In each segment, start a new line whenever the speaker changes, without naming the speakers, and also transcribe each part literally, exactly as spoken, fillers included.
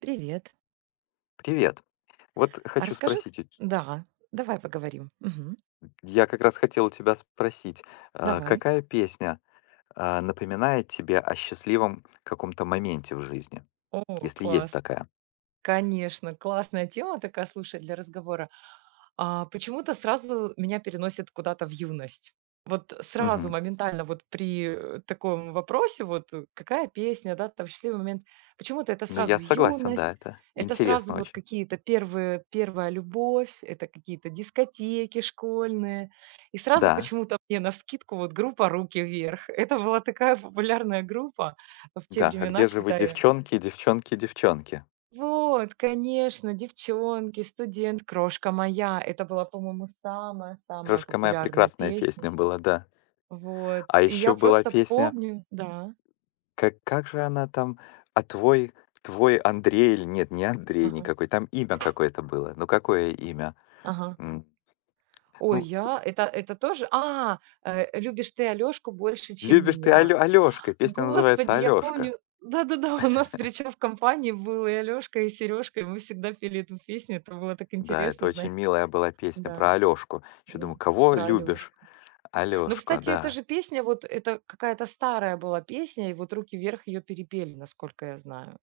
Привет.
Привет. Вот
А
хочу
расскажи
спросить у те
Да, давай поговорим, мгм.
я как раз хотел у тебя спросить. А,
Давай.
какая песня, а, напоминает тебе о счастливом каком-то моменте в жизни?
О,
Если
класс.
есть такая.
Конечно, классная тема такая, слушай, для разговора. А почему-то сразу меня переносит куда-то в юность. Вот сразу
Мгм.
моментально, вот при, э, таком вопросе, вот э: "Какая песня, да, там счастливый момент?" Почему-то это
Ну,
сразу
я согласен, да.
юность,
Это
это сразу
интересно
вот
очень.
какие-то первые первая любовь, это какие-то дискотеки школьные, и сразу
Да.
почему-то мне навскидку вот группа "Руки Вверх!". Это была такая популярная группа в те
Да. "А
времена,
где же вы,
когда я
девчонки, девчонки, девчонки?"
Вот, конечно, "Девчонки", "Студент", "Крошка моя". Это была, по-моему, самая-самая
"Крошка моя"-
популярная
прекрасная
песня.
песня была, да.
Вот,
А
и я
ещё была
просто
песня
помню Да?
Ка как же она там? "А твой твой Андрей" или нет, не Андрей
Ага.
никакой, там имя какое-то было. Ну, какое имя?
Ага.
М.
Ой,
Ну
я это это тоже. А, э "любишь ты Алёшку больше, чем
Любишь ты
меня".
Алё Алёшка! Песня называется
Господи, я
"Алёшка".
помню Да-да-да, у нас, причём, в компании был и Алёшка, и Серёжка, и мы всегда пели эту песню. Это было так
Да, это
интересно,
очень
знае
милая была песня
Да.
про Алёшку. Ещё
Да.
думаю, кого
Про
любишь?
Алёшку. Но,
Алёшку,
кстати, эта
да.
же песня, вот это какая-то старая была песня, и вот "Руки Вверх!" Ее перепели, насколько я знаю.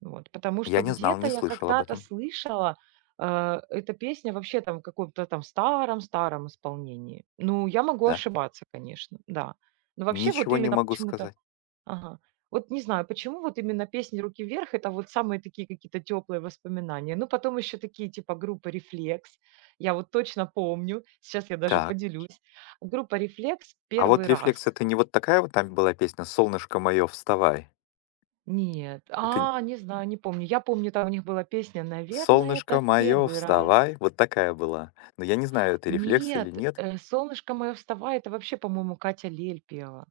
Вот, потому
Я
что
не знал,
где-то
не
я
слышал об
когда-то
этом.
слышала, а, эта песня, вообще там в каком-то там старом старом исполнении. Ну, я могу
Да.
ошибаться, конечно. Да. Ну, вообще, вот
Ничего не
именно
могу
почему-то
сказать.
Ага, вот не знаю, почему вот именно песни "Руки Вверх!"- это вот самые такие какие-то тёплые воспоминания, но потом ещё такие типа группы "Рефлекс". Я вот точно помню. Сейчас я даже
Так.
поделюсь. Группа "Рефлекс" "B
А
первый
вот "Рефлекс"
раз".
это не вот такая вот там была песня "Солнышко моё, вставай?"
Нет,
Это н
а, не знаю, не помню. Я помню, там у них была песня "Наверно, это
"Солнышко
в
моё,
первый раз".
вставай!" Вот такая была. Но я не знаю, это "Рефлекс" или
Нет,
нет.
э, "Cолнышко мое, вставай" это вообще, по-моему, Катя Лель пела,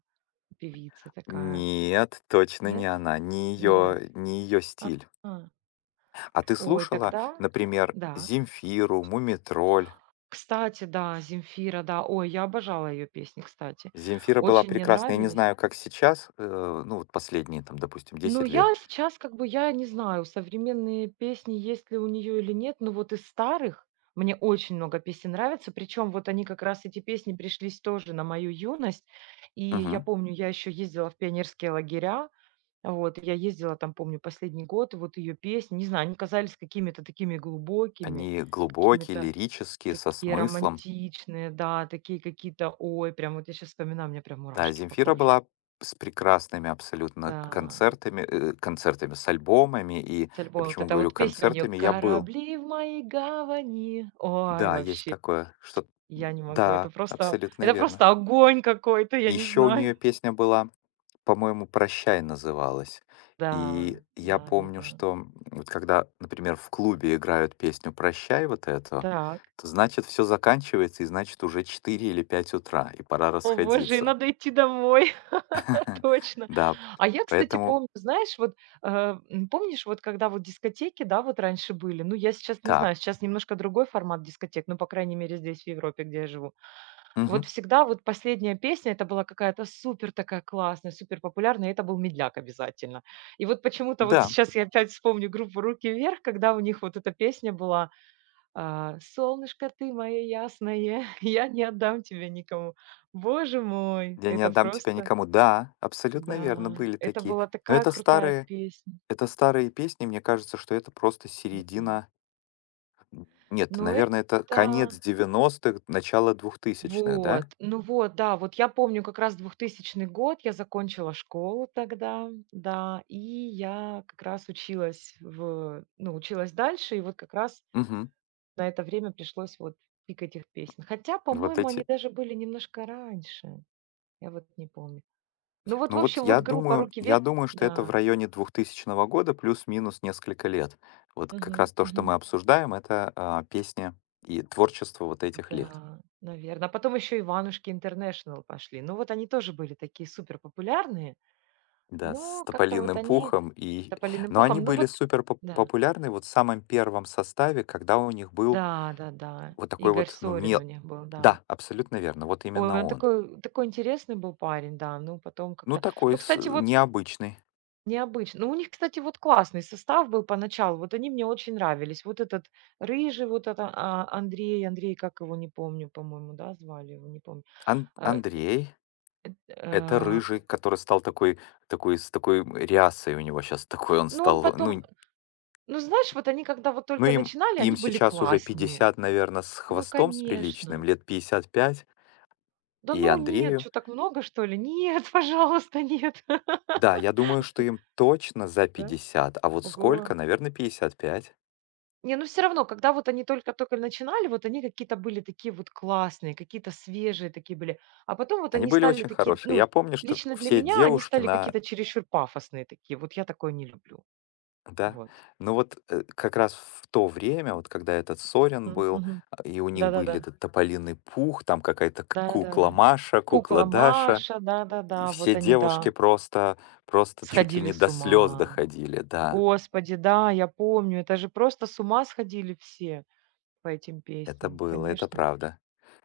певица такая.
Нет, точно не
Нет?
она, не
Нет.
ее не ее
А
стиль.
а.
А ты
Ой,
слушала,
тогда
например,
да?
Земфиру, "Мумий Тролль"?
Кстати, да, Земфира, да. Ой, я обожала ее песни, кстати.
Земфира была
Очень мне
прекрасна. Я не
нравились.
знаю, как сейчас, э ну, вот последние, там, допустим,
Ну,
десять лет.
я сейчас как бы, я не знаю, современные песни есть ли у нее или нет, но вот из старых мне очень много песен нравится. Причем вот они как раз эти песни пришлись тоже на мою юность. И я
Мгм.
помню, я еще ездила в пионерские лагеря. Вот и я ездила там, помню, последний год. И вот ее песни, не знаю, они казались какими-то такими глубокими,
Они глубокие,
какими-то
лирические, со
такие
смыслом.
романтичные, да, такие какие-то, ой, прям вот я щас вспоминаю, у меня прям
Да,
мурашки по
Земфира
коже.
была с прекрасными абсолютно к
Да.
концертами, э э, концертами с альбомами, и
С
я
альбомом вот
почему
эта
говорю
вот песня у неё:
концертами? Я был
"Корабли в моей гавани". Ой,
Да, есть
вообще!
такое, что
Я не могу. Это
да,
просто
абсолютно
это просто
верно.
огонь какой-то,
И
я не
ещё у
знаю!
неё песня была, по-моему, "Прощай" называлась,
Да,
и я
да, да,
помню,
да.
что, м, вот когда, например, в клубе играют песню "Прощай" вот эту,
Так.
то значит всё заканчивается, и, значит, уже четыре или пять утра, и пора
О, боже, и
расходиться.
надо идти домой. Точно.
Да,
А я, кстати,
поэтому
помню, знаешь, вот, а, м, помнишь вот, когда вот дискотеки, да, вот раньше были? Ну, я сейчас не
уТа
знаю, сейчас немножко другой формат дискотек, ну, по крайней мере, здесь, в Европе, где я живу. Вот
Мгм.
всегда вот последняя песня- это была какая-то супер такая классная, суперпопулярная. И это был медляк обязательно. И вот почему-то, вот
Да.
сейчас я опять вспомню группу "Руки Вверх!", Когда у них вот эта песня была, а: "Солнышко ты моё ясное", "я не отдам тебя никому". Боже мой,
"Я не
это
отдам тебя
просто
никому". Да, абсолютно верно,
Да,
были
это
такие.
была
Но
такая
это
крутая
старые
песня.
это старые песни. Мне кажется, что это просто
М м.
середина Нет,
Ну
наверно, это конец
это
девяностых начало двухтысячных, да?
Вот, ну вот, да, вот я помню как раз двухтысячный год, я закончила школу тогда, да, и я как раз училась в ну, училась дальше, и вот как раз
Мгм.
на это время пришлось вот пик этих песен. Хотя,
Вот
по-моему, они
эти
даже были немножко раньше, я вот не помню. Ну, вот, в
Ну, вот
общем,
я
вот группа
думаю
"Руки
я
Вверх!"
думаю, что это в
Да.
районе двухтысячного года, плюс-минус несколько лет. Вот как раз
Мгм,
то, что
мгм.
мы обсуждаем, это, а, песня и творчество вот этих лет.
Да, наверно, а потом ещё "Иванушки International" пошли. Ну вот они тоже были такие супер популярные.
Да, с
Но как-то вот
"Тополиным
они
пухом", и
"Тополиным
но они
пухом"? Ну
были
вот
супер поп
да.
популярны вот в самом первом составе, когда у них был
Да, да-да.
вот такой
Игорь
вот, ну, ме
Сорин у них был, да.
да, абсолютно верно, вот
Ой,
именно
он
он.
такой он такой интересный был парень, да, ну, потом
Ну,
как-то
такой
Ну,
с
кстати вот
необычный.
Необычно. Ну, у них, кстати, вот классный состав был поначалу, вот они мне очень нравились. Вот этот рыжий, вот это а Андрей Андрей, как его, не помню, по-моему, да, звали его, не помню,
Ан
а,
Андрей- это
э, ф
рыжий, который стал такой такой, с такой, м, рясой у него щас, такой он
Ну, он
стал ну
потом
нь
ну, знаешь, вот они, когда вот
Ну,
только
им
начинали,
им
они были
сейчас уже
классные.
пятьдесят, наверно, с
Ну,
хвостом с приличным,
конечно.
лет пятьдесят пять.
Да,
И
ну, нет,
Андрею.
чё, так много что ли? Нет, пожалуйста, нет.
Да, я думаю, что им точно за
Да?
пятьдесят, а вот сколько,
Oго!
наверно, пятьдесят пять.
Не, ну, всё равно, когда вот они только тока начинали, вот они какие-то были такие вот классные, какие-то свежие такие были, а потом вот
Они
они
были
стали
очень
такие,
хорошие. Я
ну,
помню, что
лично для
все
меня, они
девушки
стали
на
какие-то чересчур пафосные такие, вот я такое не люблю.
Да?
Вот.
Ну вот, э, как раз в в то время вот, когда этот Сорин
М,
был,
мгм.
а, и у них были
Да-да-да.
этот "Тополиный Пух", там какая-то к
Да, да, да.
"Kукла Маша, кукла
"Кукла
Даша",
Маша",
и
да-да-да,
все
вот они,
девушки
да.
просто просто чуть ли
Сходили
не до
с
слёз
ума.
доходили, да.
Господи, да, я помню. Это же просто с ума сходили все по этим
Это
песням.
было, это
Конечно,
правда.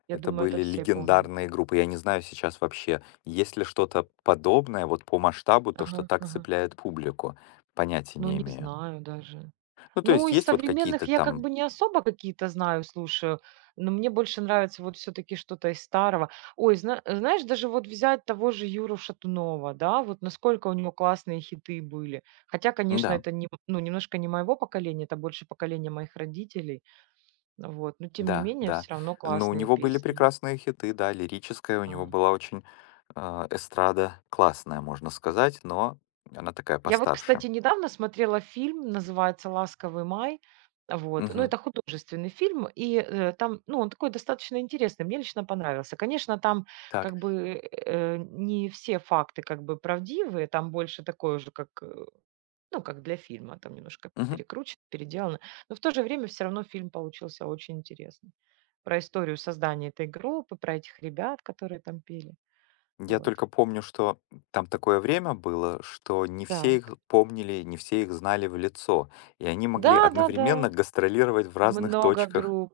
я
Это
думаю, это
были
все помнят.
легендарные группы. Я не знаю сейчас вообще, есть ли что-то подобное вот по масштабу то, что
Ага,
так
ага.
цепляет публику? Понятия
Ну,
не
не
имею.
знаю даже.
Ну, то
Ну,
есть,
из
есть вот
современных
какие-то
я как
там
бы не особо какие-то знаю, слушаю, ну, мне больше нравится вот все-таки что-то из старого. Ой, зна знаешь, даже вот взять того же Юру Шатунова, да, вот насколько у него классные хиты были. Хотя, конечно,
М-да.
это нем ну, немножко не моего поколения, это больше поколения моих родителей, вот, но тем не
Да,
менее,
да,
всё равно
ну, у
классные
него были
песни.
прекрасные хиты, да, лирическая у него
А.
была очень, а, эстрада классная, можно сказать, но она такая
Я вот, кстати,
постарше.
недавно смотрела фильм, называется "Ласковый Май". Вот, ну,
Мгм.
это художественный фильм и, э, там, ну, он такой достаточно интересный, мне лично понравился. Конечно, там
Так.
как бы, э, не все факты как бы правдивые. Там больше такое уже как, э, ну, как для фильма, там немножко
Мгм.
перекручено, переделано. Но в то же время всё равно фильм получился очень интересный. Про историю создания этой группы, про этих ребят, которые там пели.
Я
Вот.
только помню, что там такое время было, что не все их
Так.
помнили, не все их знали в лицо, и они могли одновременно
Да-да-да,
гастролировать в разных
много
точках
групп.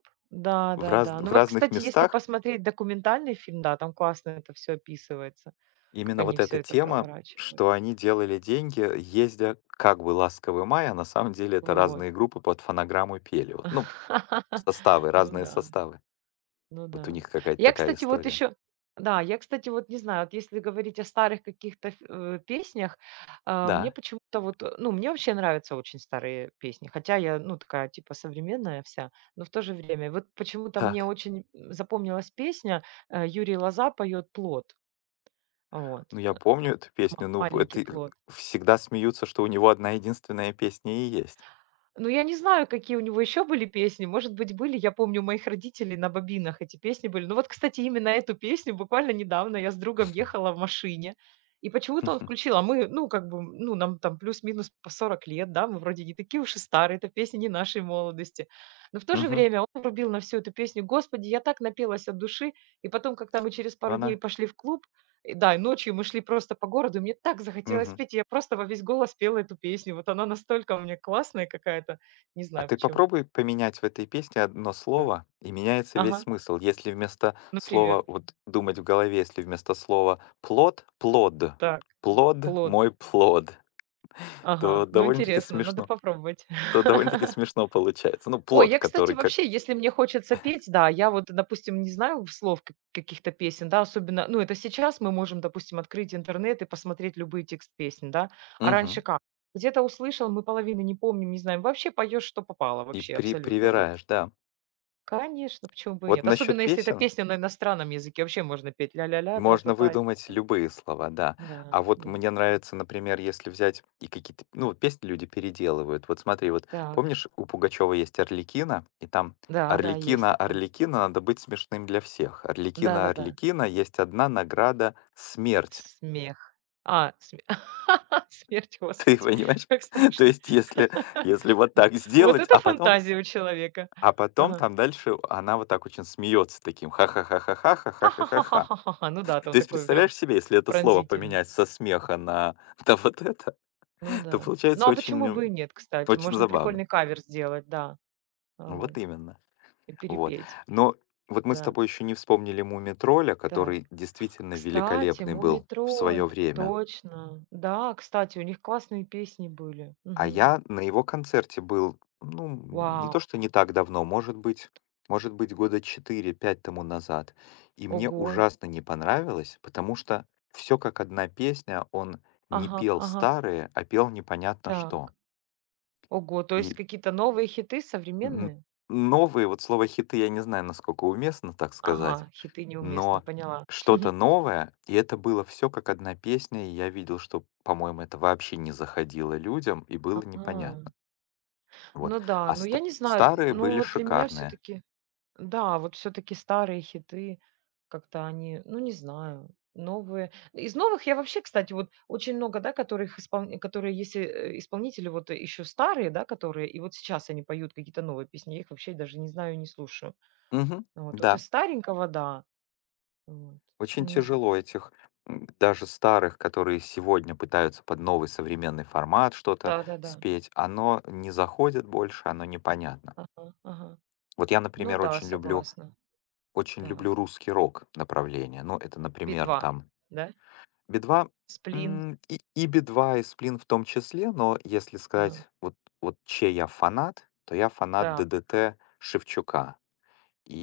в разн
Да-да-да.
в
Ну, вот,
разных
кстати, если
местах.
посмотреть документальный фильм, да, там классно это всё описывается, как
Именно
они
вот
всё
эта
это
тема,
проворачивали.
что они делали деньги, ездя как бы "Ласковый Май", а на самом деле это
Вот.
разные группы под фонограмму пели вот. Ну, составы,
Ну
разные
да.
составы.
Ну
Вот у
да.
них какая-то
Я,
такая
кстати, вот
история.
еще Да, я, кстати, вот не знаю, вот если говорить о старых каких-то ф э, песнях, а мне
Да.
почему-то вот, ну, мне вообще нравятся очень старые песни, хотя я, ну, такая типа современная вся, но в то же время вот почему-то мне
Так.
очень, м, запомнилась песня, а, Юрий Лоза поет "Плот". Вот,
Ну,
э
я
э,
помню эту песню, ну, п
"Маленький
это
плот".
в всегда смеются, что у него одна-единственная песня и есть.
Ну, я не знаю, какие у него еще были песни, может быть, были, я помню у моих родителей на бобинах эти песни были. Но вот, кстати, именно эту песню буквально недавно я с другом
Мгм.
ехала в машине, и почему-то он включил, а мы, ну, как бы, м, ну, нам там плюс-минус по сорок лет, да, мы вроде не такие уж и старые, эта песня не нашей молодости, но в то же
Мгм.
время он врубил на всю эту песню, господи, я так напелась от души! И потом, как-то мы через
Ну,
пару дней
она
пошли в клуб, и да, и ночью мы шли просто по городу, и мне так захотелось
Мгм.
петь, я просто во весь голос пела эту песню. Вот она настолько у меня классная какая-то, не
А
знаю
ты
почему.
попробуй поменять в этой песне одно
А
слово, и меняется весь
ага.
смысл. Если вместо
Например?
слова вот думать в голове, если вместо слова "плот" "плод"."
Так,
Плод,
плод.
мой плод", то
Ага, ну,
довольно-таки
интересно, надо
смешно
попробовать.
то довольно-таки смешно получается. Ну,
Ой,
плод,
я, кстати,
который как
вообще, если мне хочется петь, да, я вот, допустим, не знаю в слов как каких-то песен, да, особенно, ну, это сейчас мы можем, допустим, открыть интернет и посмотреть любые тексты песен, да. А раньше
Мгм.
как? Где-то услышал, мы половины не помним, не знаем, вообще поёшь, что попало,
И
вообще,
при
абсолютно вот.
привираешь, да.
Конечно, почему бы и
Вот
нет,
насчёт
особенно если эта
песен
песня на иностранном языке, вообще можно петь ля ля ля, тра та
можно
та и так
выдумать
далее.
любые слова, да.
Да-да,
А вот
ну.
мне нравится, например, если взять и какие-то п ну, песни люди переделывают. Вот смотри, вот
Так.
помнишь, у Пугачёвой есть "Арлекино", и там
Да-да, есть
"Арлекино,
такое.
Арлекино, надо быть смешным для всех. Арлекинo,
Да-да-да.
Арлекино, есть одна награда смерть".
Смех. А, сме Смерть,
Ты
господи.
понимаешь?
Как
То
страшно.
есть, если если вот так
Вот
сделать,
это
а потом
фантазия у человека!
а потом
Ага.
там дальше она вот так очень смеётся таким: ха ха ха ха ха ха
Ха
ха ха
ха
ха
ха ха
ха.
ха ха ха, ну да,
То
там
есть,
такой он прям
представляешь себе, если это слово
пронзительный.
поменять со смеха на та вот это
Ну
то
да. Ну,
получается
а
очень,
почему бы и
м,
нет, кстати?
очень
Можно
забавно.
прикольный кавер сделать, да. А
Ну,
вот.
вот именно.
И
Вот,
перепеть.
но вот мы с
Да.
тобой ещё не вспомнили "Мумий Тролля",
Так,
который действительно
кстати,
великолепный
"Мумий
был в своё
Тролль",
время.
точно. Да, кстати, у них классные песни были.
А
Мгм.
я на его концерте был, ну, м, не
Вау.
то что не так давно, может быть может быть, года четыре, пять тому назад, и мне
Ого.
ужасно не понравилось, потому что всё как одна песня, он не
Ага,
пел
ага.
старые, а пел непонятно
Так.
что.
Ого, то есть
И.
какие-то новые хиты
М
современные?
м, новые, вот слово "хиты", я не знаю, насколько уместно так сказать,
Ага, хиты- неуместно,
но
поняла.
что-то новое, и это было всё как одна песня. И я видел, что, по-моему, это вообще не заходило людям, и было
А.
непонятно. Вот,
Ну да,
а
ну,
ста
я не знаю, н
старые
ну,
были
вот для меня
шикарные.
все-таки да, вот все-таки старые хиты как-то они, ну, не знаю. Новые, из новых я вообще, кстати, вот очень много, да, которых исполн которые есть, э, исполнители вот еще старые, да, которые и вот сейчас они поют какие-то новые песни, я их вообще даже не знаю и не слушаю.
Мгм,
Вот вот
да.
из старенького да. Вот.
Очень
Не зн
тяжело этих м, даже старых, которые сегодня пытаются под новый современный формат что-то
Да-да-да.
спеть, оно не заходит больше, оно непонятно.
Ага, ага.
Вот я,
Ну
например,
да,
очень люблю
согласна,
очень люблю
так.
русский рок направление. Ну, это, например,
"Би-2",
там
да?
"Би-2"?
"Сплин"?
М, и и "Би-2", и "Сплин" в том числе, но если
Ага.
сказать, вот вот чей я фанат, то я фанат
Так.
"ДДТ" Шевчука,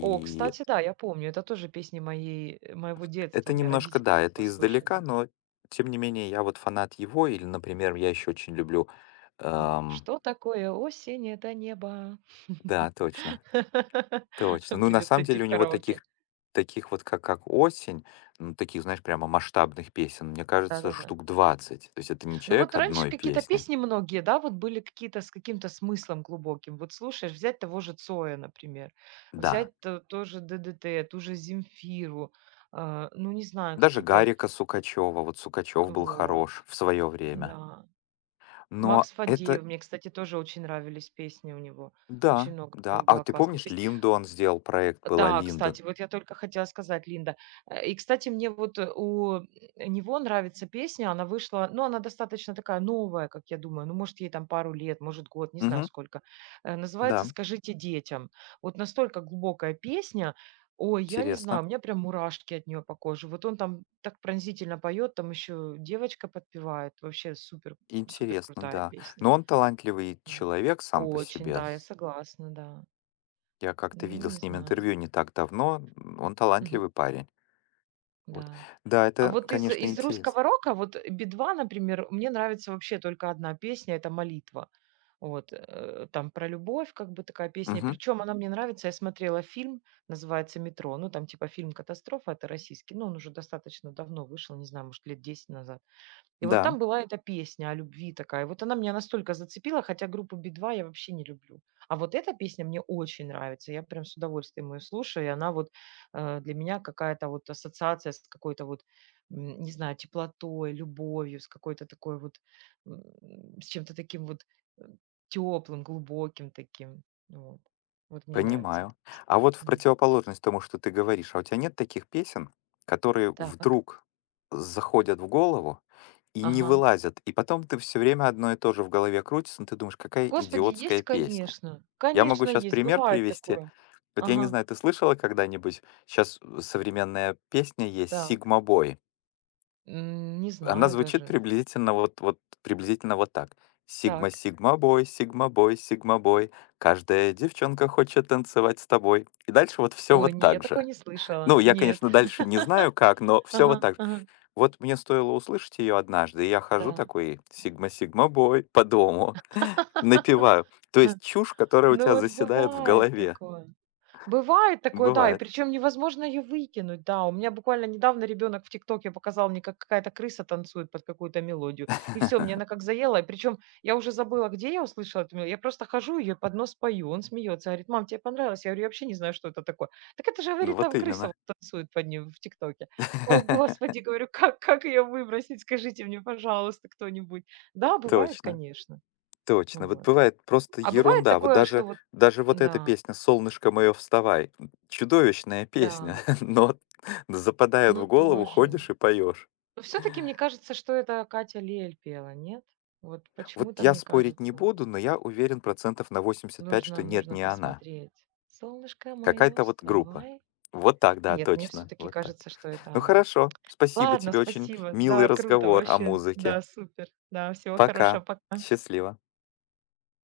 О, кстати, да, я помню. Это тоже песни моей э, моего детства.
Это
У меня
немножко
родители
да,
такое
это издалека,
слушали.
но тем не менее я вот фанат его, или, например, я ещё очень люблю, ам
"Что такое осень? Это небо".
Да, точно, точно. Ну, на
Придётся
самом
идти
деле
в
у него
караоке.
таких таких вот как как "Осень", м таких, знаешь, прямо масштабных песен, мне кажется,
Да-да-да.
штук двадцать. То есть это не
Ну, вот
человек
раньше
одной
какие-то
песни.
песни многие, да, вот были какие-то с каким-то смыслом глубоким. Вот слушаешь, взять того же Цоя, например,
Да.
взять т тоже "ДДТ", ту же Земфиру, а, ну, не знаю,
Даже
какие-то
Гарика Сукачёва. Вот Сукачёв
А,
был
вот.
хорош в своё время.
Н-да.
Но
Макс
это
Фадеев, мне, кстати, тоже очень нравились песни у него, очень
Да,
много у
да.
него
А
было
ты
классных
помнишь,
песен.
Линду он сделал проект? Была
Да,
Линда.
кстати, вот я только хотела сказать, Линда. Э, и, кстати, мне вот у него нравится песня, она вышла, ну, она достаточно такая новая, как я думаю, ну, может, ей там пару лет, может год, не знаю,
Мгм.
сколько. Э, называется
Да.
"Скажите детям". Вот настолько глубокая песня. Ой, я не знаю,
Интересно.
у меня прям мурашки от нее по коже, вот он там так пронзительно поет, там еще девочка подпевает. Вообще супер супер
Интересно,
крутая
да.
песня.
Но он талантливый
Вот.
человек сам по
Очень,
себе
да,
с
я согласна, да.
Я как-то
Ну,
видел
не
с ним
знаю.
интервью не так давно. М, он
Мгм.
талантливый парень. Вот.
Да.
Да,
А
это,
вот из
конечно,
из
интересно.
русского рока, вот "Би-2", например, мне нравится вообще только одна песня это "Молитва". Вот, э, там про любовь как бы такая песня. И
Мгм.
причем, она мне нравится. Я смотрела фильм, называется "Метро", ну, там типа фильм-катастрофа это российский, ну, он уже достаточно давно вышел, не знаю, может лет десять назад. И вот
Да.
там была эта песня о любви такая. Вот она меня настолько зацепила, хотя группу "Би-2" я вообще не люблю. А вот эта песня мне очень нравится, я прям с удовольствием ее слушаю, и она вот, а, для меня какая-то вот ассоциация с какой-то вот, м, не знаю, теплотой, любовью, с какой-то такой вот, м, с чем-то таким вот, эм, тёплым, глубоким таким. Вот. Вот мне нравится эта
Понимаю.
песня.
А вот в
Мгм.
противоположность тому, что ты говоришь, а у тя нет таких песен, которые
Так.
вдруг заходят в голову и не
Ага.
вылазят, и потом ты всё время одно и то же в голове крутится, ну, ты думаешь: "Kакая
Господи,
идиотская
есть,
песня".
конечно.
Я могу
Конечно,
щас
есть.
пример
Бывает
привести.
такое.
Вот я не
Ага.
знаю, ты слышала когда-нибудь, щас современная песня есть
Так.
"Сигма-бой".
Не
Она
знаю
звучит
даже.
приблизительно вот вот приблизительно вот так: "Сигма,
Так.
Cигма-бой, Cигма-бой, Cигма-бой. Каждая девчонка хочет танцевать с тобой". И дальше вот всё
Ой,
вот
не, я
так
такое
же.
не слышала,
Ну, я,
нет.
конечно, дальше не знаю как, но всё вот
Ага.
так же.
Ага.
Вот мне стоило услышать её однажды, и я хожу
Да.
такой: "Cигма Сигма-бой", по дому, напеваю. То есть чушь, которая у
Ну,
тя
вот
заседает в
бывает
голове.
такое бывает
Ну,
такое, да, и
бывает.
причем невозможно её выкинуть, да. У меня буквально недавно ребёнок в "Тиктоке" показал мне, как какая-то крыса танцует под какую-то мелодию. И всё, мне она как заела, и причем я уже забыла, где я услышала эту мелодию, я просто хожу ее и под нос пою. Он смеется, говорит: "Мам, тебе понравилось?" Я говорю: "Я вообще не знаю, что это такое". "Так это же"-
Ну,
говорит.-
вот
"Там крыса
именно.
вот танцует под нее в "Тиктоке"". "О, господи!"- говорю.- "Как, как ее выбросить? Скажите мне, пожалуйста, кто-нибудь". Да, бывает,
Точно.
конечно. Ну
Точно, вот
вот.
бывает просто
А бывает
ерунда вот
такое, что
даже,
вот
даже вот эта
да.
песня "Cолнышко моё, вставай!" М, чудовищная песня,
Да.
но вот но западают
Ну,
в голову,
тоже.
ходишь и поёшь.
Но всё-таки, мне кажется, что это Катя Лель пела, нет? Вот
Вот
почему-то
я
мне
спорить не
кажется.
буду, но я уверен процентов на восемьдесят пять, что
Нужно,
нет,
нужно
не она.
посмотреть. Солнышко мое,
Какая-то вот группа.
вставай.
Вот так. Да,
Нет, мне
точно.
все-таки
Вот так.
кажется, что это
Ну,
она.
хорошо, спасибо
Ладно,
тебе, очень
спасибо.
милый
Да, круто,
разговор о
вообще.
музыке.
Да, супер. Да, всего хорошего.
Пока!
Пока!
Счастливо!